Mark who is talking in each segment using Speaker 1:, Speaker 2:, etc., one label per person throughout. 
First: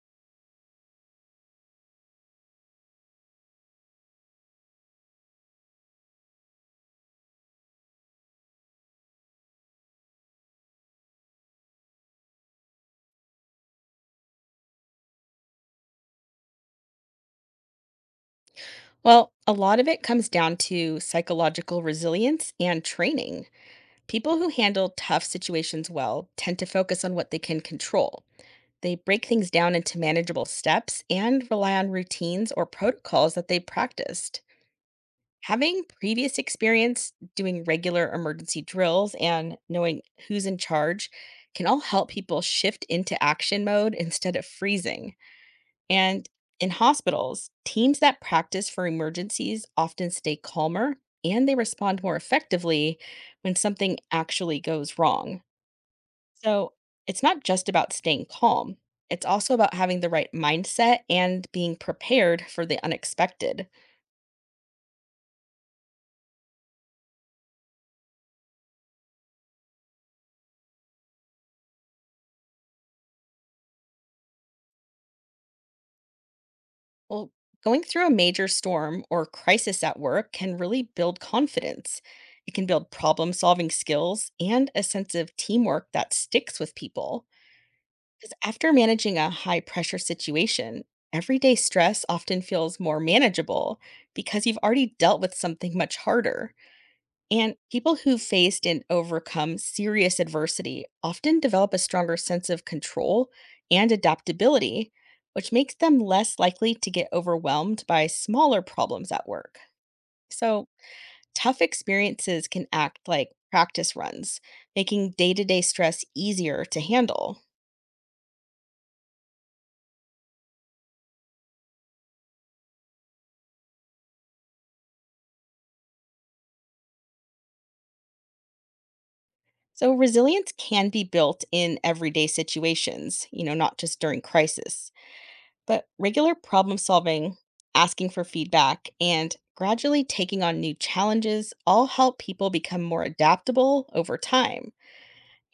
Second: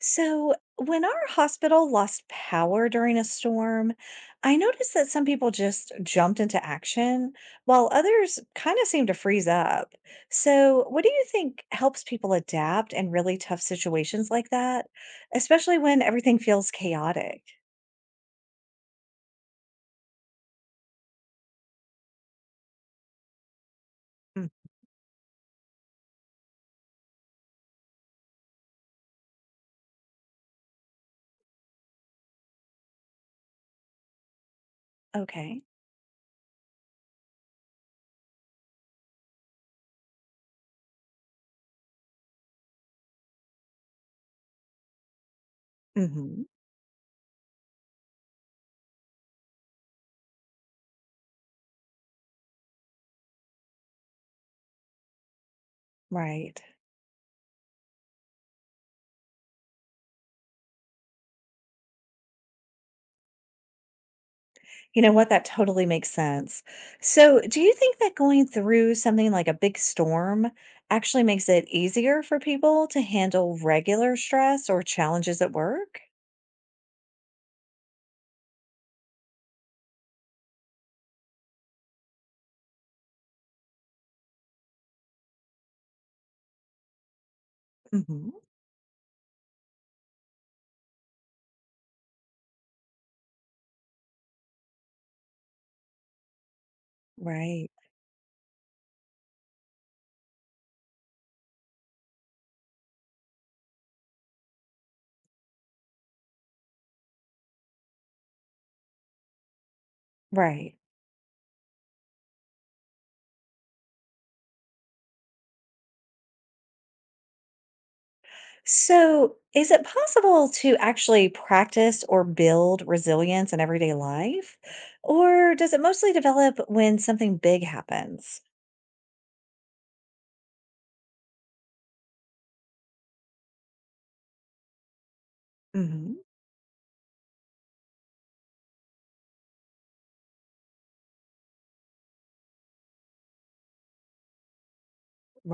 Speaker 1: So, when our hospital lost power during a storm, I noticed that some people just jumped into action while others kind of seemed to freeze up. So, what do you think helps people adapt in really tough situations like that, especially when everything feels chaotic?
Speaker 2: Well, a lot of it comes down to psychological resilience and training. People
Speaker 1: Mm.
Speaker 2: who handle tough situations well tend to focus on what they can control. They break things down into manageable steps and rely on routines or protocols that they practiced.
Speaker 1: Okay.
Speaker 2: Having previous experience doing regular emergency drills and knowing who's in charge can all help people shift into action mode instead of freezing. And
Speaker 1: Hmm.
Speaker 2: in hospitals, teams that practice for emergencies often stay calmer and they respond more effectively when something actually goes wrong.
Speaker 1: Right.
Speaker 2: So it's not just about staying calm, it's also about having the right mindset and being prepared for the unexpected.
Speaker 1: You know what? That totally makes sense. So, do you think that going through something like a big storm actually makes it easier for people to handle regular stress or challenges at work?
Speaker 2: Well, going through a major storm or crisis at work can really build confidence. It can build problem solving skills and a sense of teamwork that sticks with people.
Speaker 1: Hmm.
Speaker 2: Because after managing a high pressure situation, everyday stress often feels more manageable because you've already dealt with something much harder. And
Speaker 1: Right.
Speaker 2: people who've faced and overcome serious adversity often develop a stronger sense of control and adaptability, which makes them less likely to get overwhelmed by smaller problems at work. So,
Speaker 1: Right.
Speaker 2: tough experiences can act like practice runs, making day to day stress easier to handle.
Speaker 1: So, is it possible to actually practice or build resilience in everyday life? Or does it mostly develop when something big happens?
Speaker 2: So, resilience can be built in everyday situations, you know, not just during crisis. But
Speaker 1: Hmm.
Speaker 2: regular problem solving, asking for feedback, and gradually taking on new challenges all help people become more adaptable over time.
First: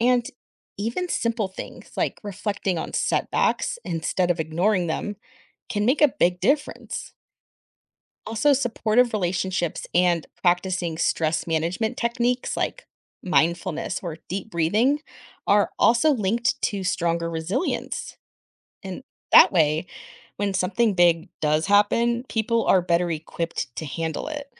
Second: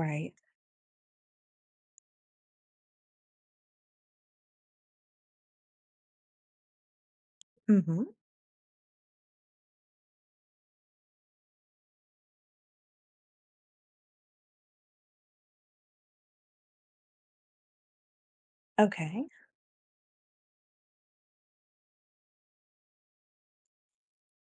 Speaker 2: And even simple things like reflecting on setbacks instead of ignoring them can make a big difference.
Speaker 1: Hmm.
Speaker 2: Also, supportive relationships and practicing stress management techniques like mindfulness or deep breathing are also linked to stronger resilience. And
Speaker 1: Okay.
Speaker 2: that way, when something big does happen, people are better equipped to handle it.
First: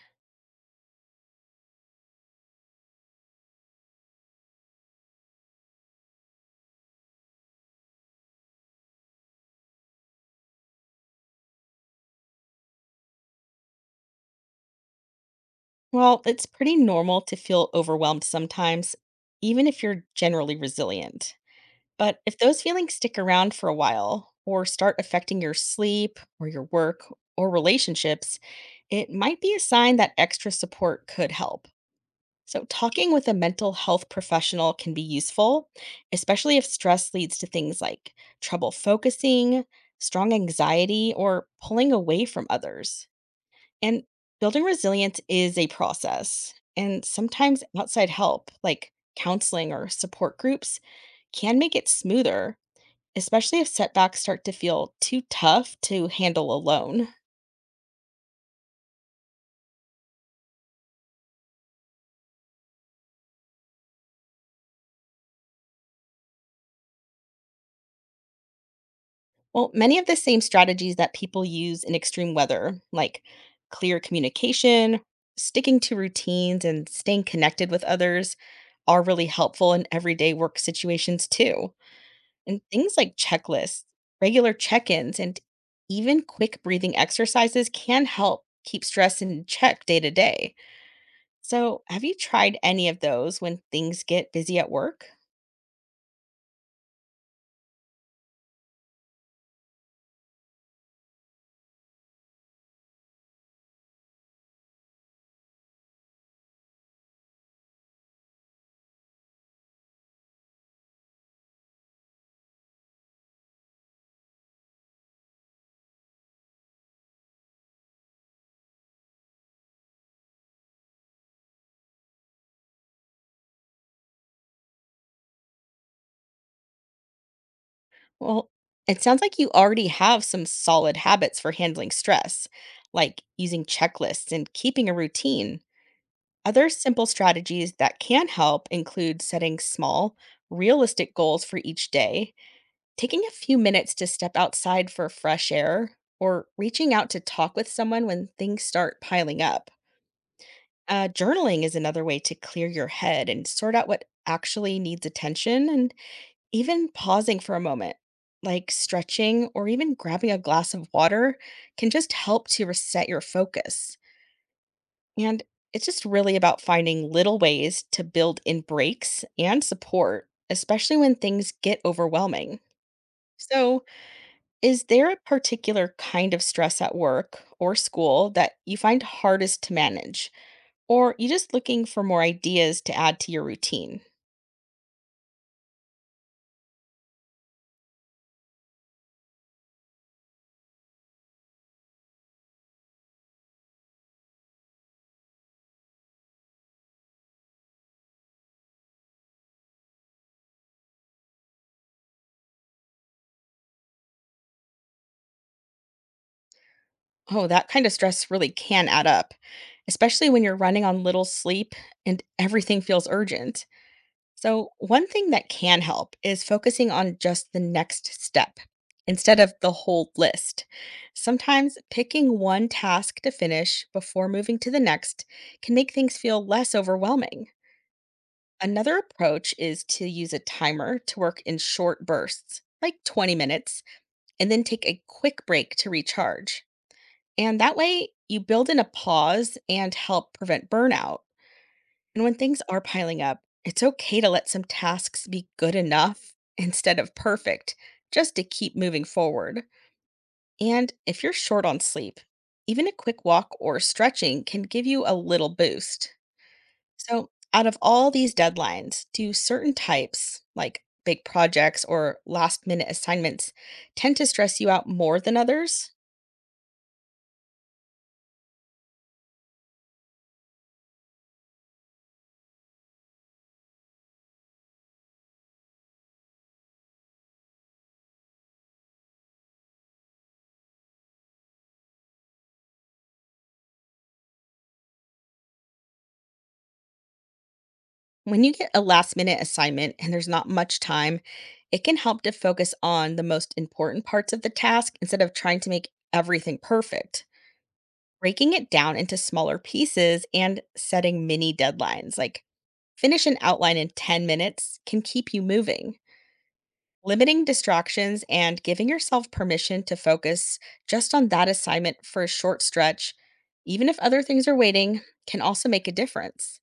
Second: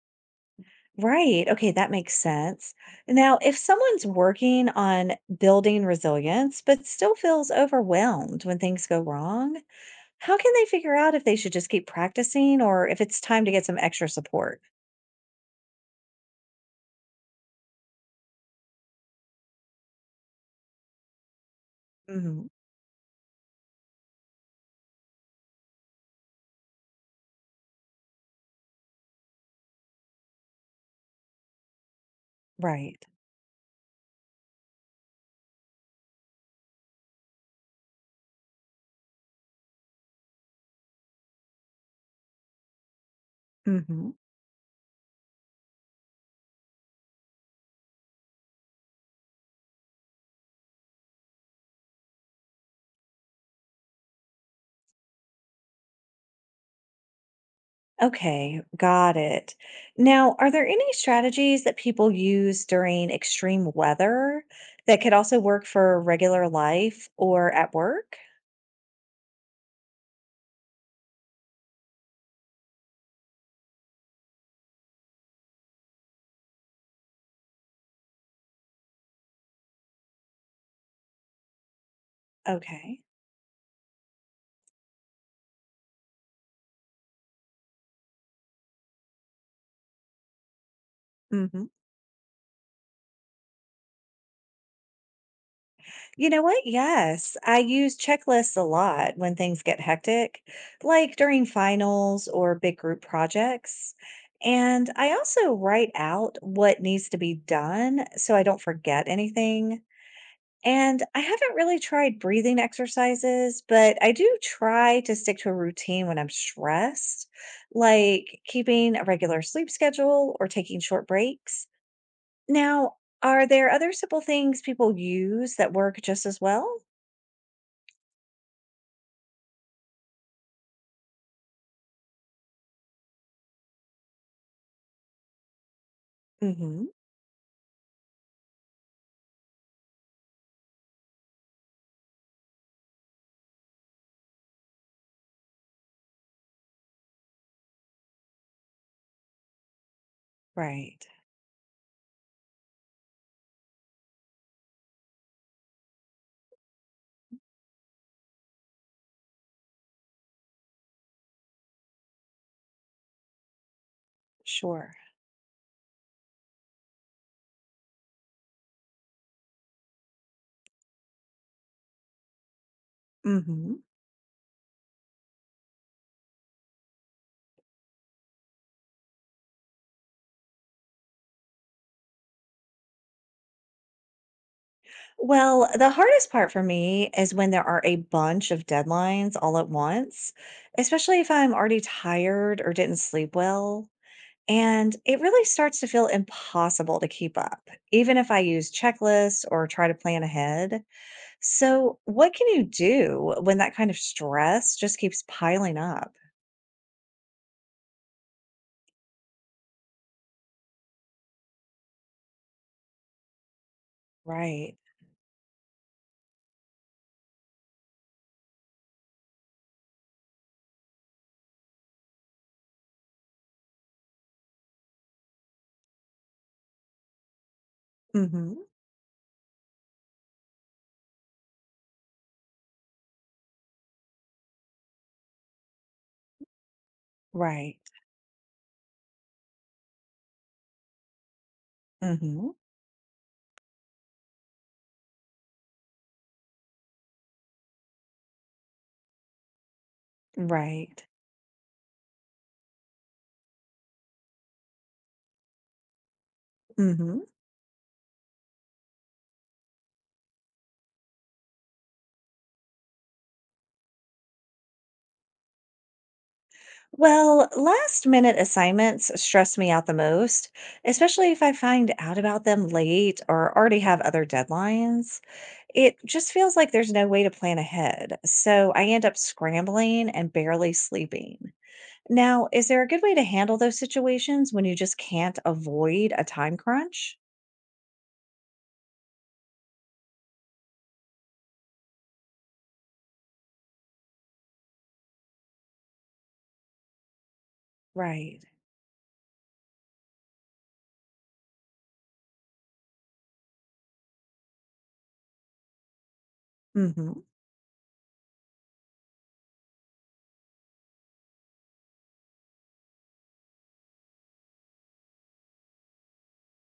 Speaker 1: Right. Okay, that makes sense. Now, if someone's working on building resilience but still feels overwhelmed when things go wrong, how can they figure out if they should just keep practicing or if it's time to get some extra support?
Speaker 2: Well, it's pretty normal to feel overwhelmed sometimes, even if you're generally resilient. But if
Speaker 1: Hmm.
Speaker 2: those feelings stick around for a while or start affecting your sleep or your work or relationships, it might be a sign that extra support could help. So,
Speaker 1: Right.
Speaker 2: talking with a mental health professional can be useful, especially if stress leads to things like trouble focusing, strong anxiety, or pulling away from others. And
Speaker 1: Hmm.
Speaker 2: building resilience is a process, and sometimes outside help, like counseling or support groups, can make it smoother especially if setbacks start to feel too tough to handle alone.
Speaker 1: Okay, got it. Now, are there any strategies that people use during extreme weather that could also work for regular life or at work?
Speaker 2: Well, many of the same strategies that people use in extreme weather, like clear communication, sticking to routines, and staying connected with others, are really helpful in everyday work situations too. And things
Speaker 1: Okay.
Speaker 2: like checklists, regular check ins, and even quick breathing exercises can help keep stress in check day to day.
Speaker 1: Mm-hmm.
Speaker 2: So, have you tried any of those when things get busy at work?
Speaker 1: You know what? Yes. I use checklists a lot when things get hectic, like during finals or big group projects. And I also write out what needs to be done so I don't forget anything. And I haven't really tried breathing exercises, but I do try to stick to a routine when I'm stressed, like keeping a regular sleep schedule or taking short breaks. Now, are there other simple things people use that work just as well?
Speaker 2: Well, it sounds like you already have some solid habits for handling stress, like using checklists and keeping a routine. Other
Speaker 1: Hmm.
Speaker 2: simple strategies that can help include setting small, realistic goals for each day. Taking a few minutes to step outside for fresh air or reaching out to talk with someone when things start piling up.
Speaker 1: Right.
Speaker 2: Journaling is another way to clear your head and sort out what actually needs attention, and even pausing for a moment, like stretching or even grabbing a glass of water, can just help to reset your focus.
Speaker 1: Sure.
Speaker 2: And it's just really about finding little ways to build in breaks and support, especially when things get overwhelming.
Speaker 1: Hmm.
Speaker 2: So, is there a particular kind of stress at work or school that you find hardest to manage? Or you just looking for more ideas to add to your routine?
Speaker 1: Well, the hardest part for me is when there are a bunch of deadlines all at once, especially if I'm already tired or didn't sleep well. And it really starts to feel impossible to keep up, even if I use checklists or try to plan ahead. So, what can you do when that kind of stress just keeps piling up?
Speaker 2: Oh, that kind of stress really can add up, especially when you're running on little sleep and everything feels urgent. So,
Speaker 1: Right.
Speaker 2: one thing that can help is focusing on just the next step instead of the whole list. Sometimes picking one task to finish before moving to the next can make things feel less overwhelming.
Speaker 1: Hmm.
Speaker 2: Another approach is to use a timer to work in short bursts, like 20 minutes, and then take a quick break to recharge. And that
Speaker 1: Right.
Speaker 2: way, you build in a pause and help prevent burnout. And when
Speaker 1: Hmm.
Speaker 2: things are piling up, it's okay to let some tasks be good enough instead of perfect, just to keep moving forward. And
Speaker 1: Right.
Speaker 2: if you're short on sleep, even a quick walk or stretching can give you a little boost.
Speaker 1: Hmm.
Speaker 2: So, out of all these deadlines, do certain types, like big projects or last minute assignments, tend to stress you out more than others?
Speaker 1: Well, last minute assignments stress me out the most, especially if I find out about them late or already have other deadlines. It just feels like there's no way to plan ahead. So I end up scrambling and barely sleeping. Now, is there a good way to handle those situations when you just can't avoid a time crunch?
Speaker 2: When you get a last minute assignment and there's not much time, it can help to focus on the most important parts of the task instead of trying to make everything perfect.
Speaker 1: Right.
Speaker 2: Breaking it down into smaller pieces and setting mini deadlines, like finish an outline in 10 minutes, can keep you moving.
Speaker 1: Hmm.
Speaker 2: Limiting distractions and giving yourself permission to focus just on that assignment for a short stretch, even if other things are waiting, can also make a difference.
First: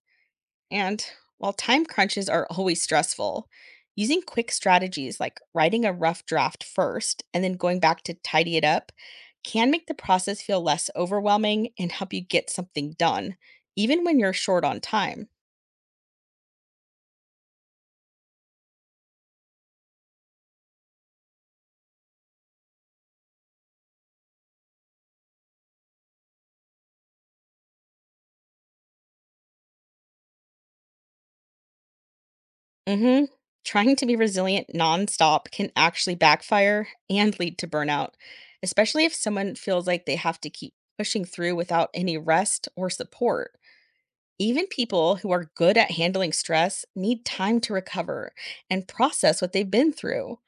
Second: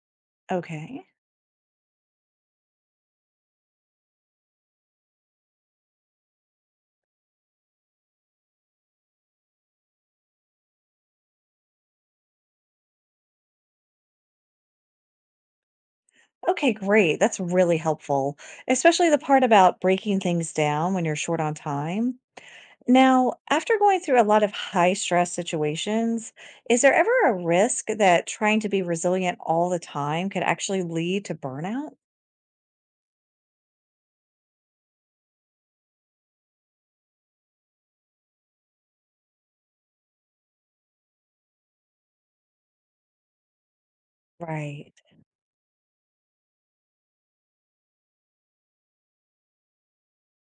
Speaker 1: Okay.
Speaker 2: And while time crunches are always stressful, using quick strategies like writing a rough draft first and then going back to tidy it up can make the process feel less overwhelming and help you get something done, even when you're short on time.
Speaker 1: Okay, great. That's really helpful, especially the part about breaking things down when you're short on time. Now, after going through a lot of high stress situations, is there ever a risk that trying to be resilient all the time could actually lead to burnout?
Speaker 2: Hmm. Trying to be resilient nonstop can actually backfire and lead to burnout, especially if someone feels like they have to keep pushing through without any rest or support. Even
Speaker 1: Right.
Speaker 2: people who are good at handling stress need time to recover and process what they've been through.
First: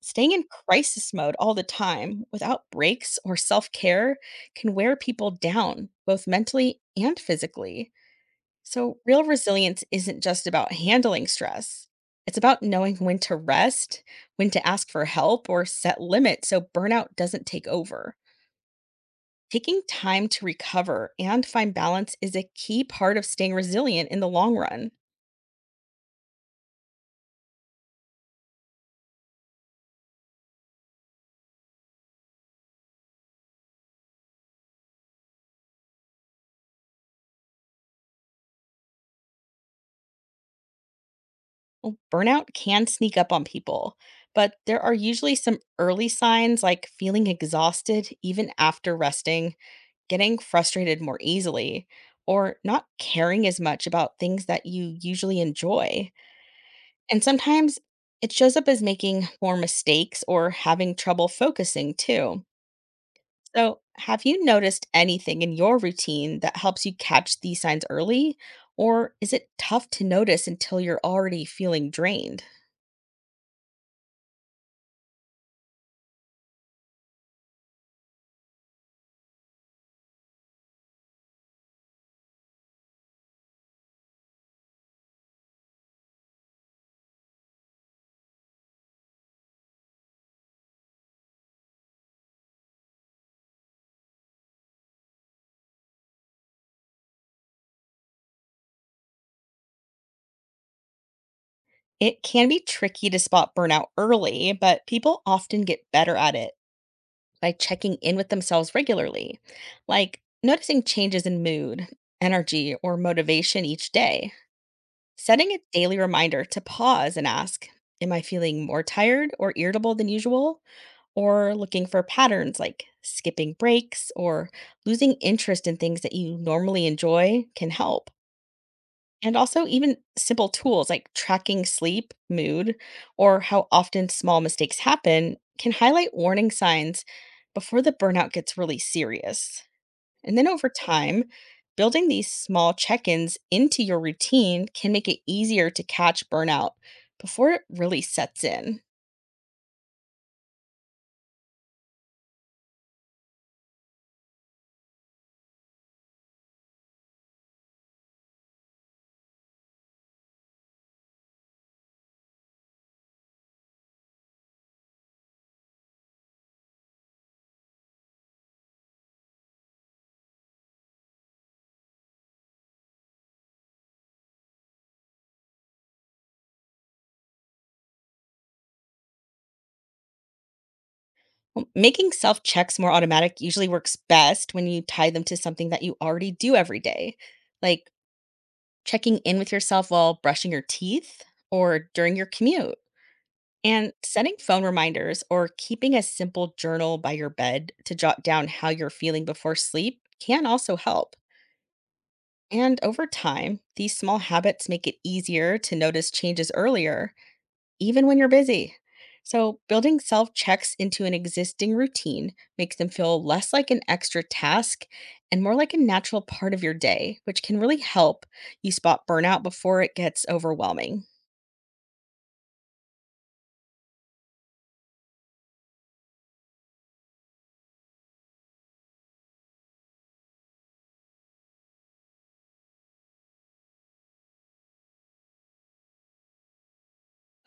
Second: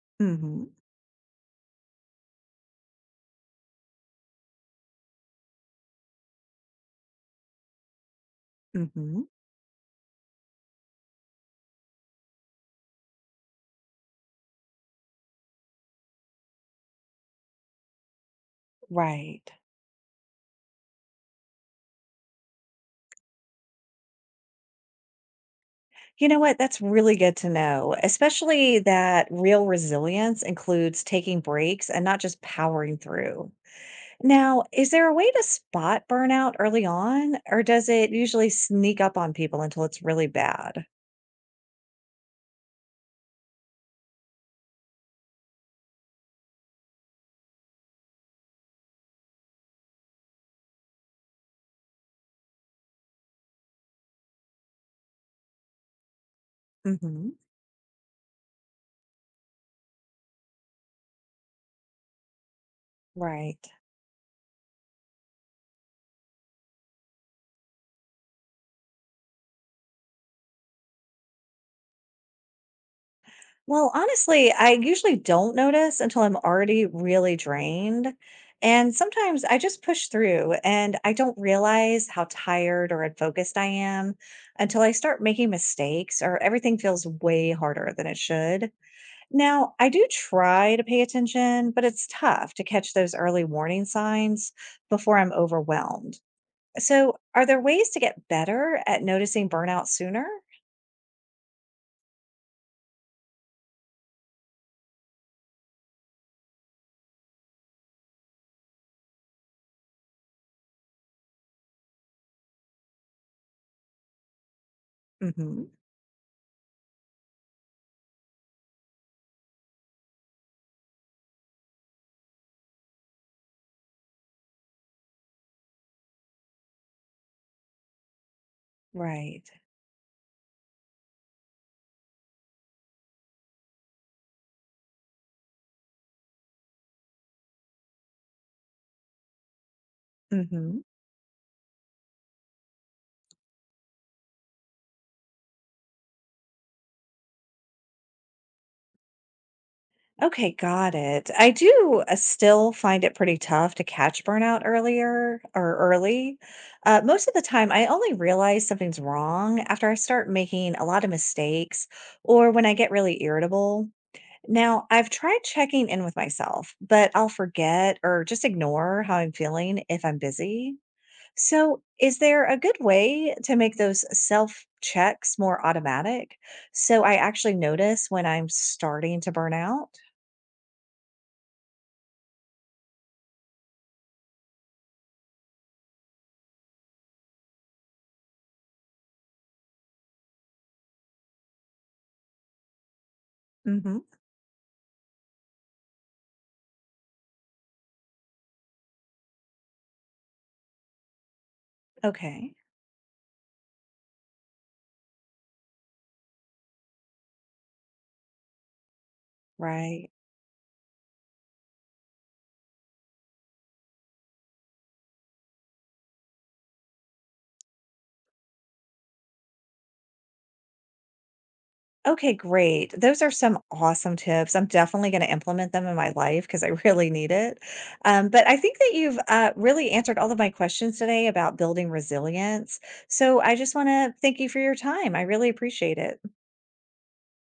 Speaker 2: Staying in
Speaker 1: Mm-hmm.
Speaker 2: crisis mode all the time without breaks or self care can wear people down, both mentally and physically. So,
Speaker 1: Mm-hmm.
Speaker 2: real resilience isn't just about handling stress. It's about knowing when to rest, when to ask for help, or set limits so burnout doesn't take over.
Speaker 1: Right.
Speaker 2: Taking time to recover and find balance is a key part of staying resilient in the long run.
Speaker 1: You know what? That's really good to know, especially that real resilience includes taking breaks and not just powering through. Now, is there a way to spot burnout early on, or does it usually sneak up on people until it's really bad?
Speaker 2: Well, burnout can sneak up on people, but there are usually some early signs like feeling exhausted even after resting, getting frustrated more easily, or not caring as much about things that you usually enjoy. And
Speaker 1: Hmm.
Speaker 2: sometimes it shows up as making more mistakes or having trouble focusing too.
Speaker 1: Right.
Speaker 2: So, have you noticed anything in your routine that helps you catch these signs early? Or is it tough to notice until you're already feeling drained?
Speaker 1: Well, honestly, I usually don't notice until I'm already really drained. And sometimes I just push through and I don't realize how tired or unfocused I am until I start making mistakes or everything feels way harder than it should. Now, I do try to pay attention, but it's tough to catch those early warning signs before I'm overwhelmed. So, are there ways to get better at noticing burnout sooner?
Speaker 2: It can be tricky to spot burnout early, but people often get better at it by checking in with themselves regularly, like noticing changes in mood, energy, or motivation each day. Setting a
Speaker 1: Hmm.
Speaker 2: daily reminder to pause and ask, am I feeling more tired or irritable than usual? Or looking for patterns like skipping breaks or losing interest in things that you normally enjoy can help. And
Speaker 1: Right.
Speaker 2: also, even simple tools like tracking sleep, mood, or how often small mistakes happen can highlight warning signs before the burnout gets really serious. And then over
Speaker 1: Hmm.
Speaker 2: time, building these small check ins into your routine can make it easier to catch burnout before it really sets in.
Speaker 1: Okay, got it. I do still find it pretty tough to catch burnout earlier or early. Most of the time, I only realize something's wrong after I start making a lot of mistakes or when I get really irritable. Now, I've tried checking in with myself, but I'll forget or just ignore how I'm feeling if I'm busy. So, is there a good way to make those self checks more automatic so I actually notice when I'm starting to burn out?
Speaker 2: Well, making self checks more automatic usually works best when you tie them to something that you already do every day, like checking in with yourself while brushing your teeth or during your commute, and
Speaker 1: Mm-hmm.
Speaker 2: setting phone reminders or keeping a simple journal by your bed to jot down how you're feeling before sleep can also help.
Speaker 1: Okay.
Speaker 2: And over time, these small habits make it easier to notice changes earlier even when you're busy. So, building
Speaker 1: Right.
Speaker 2: self checks into an existing routine makes them feel less like an extra task and more like a natural part of your day, which can really help you spot burnout before it gets overwhelming.
Speaker 1: Okay, great. Those are some awesome tips. I'm definitely going to implement them in my life because I really need it. But I think that you've really answered all of my questions today about building resilience. So I just want to thank you for your time. I really appreciate it.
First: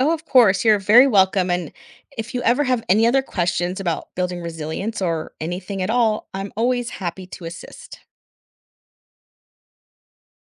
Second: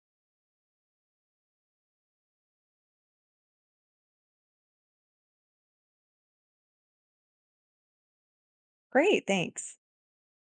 Speaker 2: Oh, of course, you're very welcome. And if you ever have any other questions about building resilience or anything at all, I'm always happy to assist.
Speaker 1: Great. Thanks.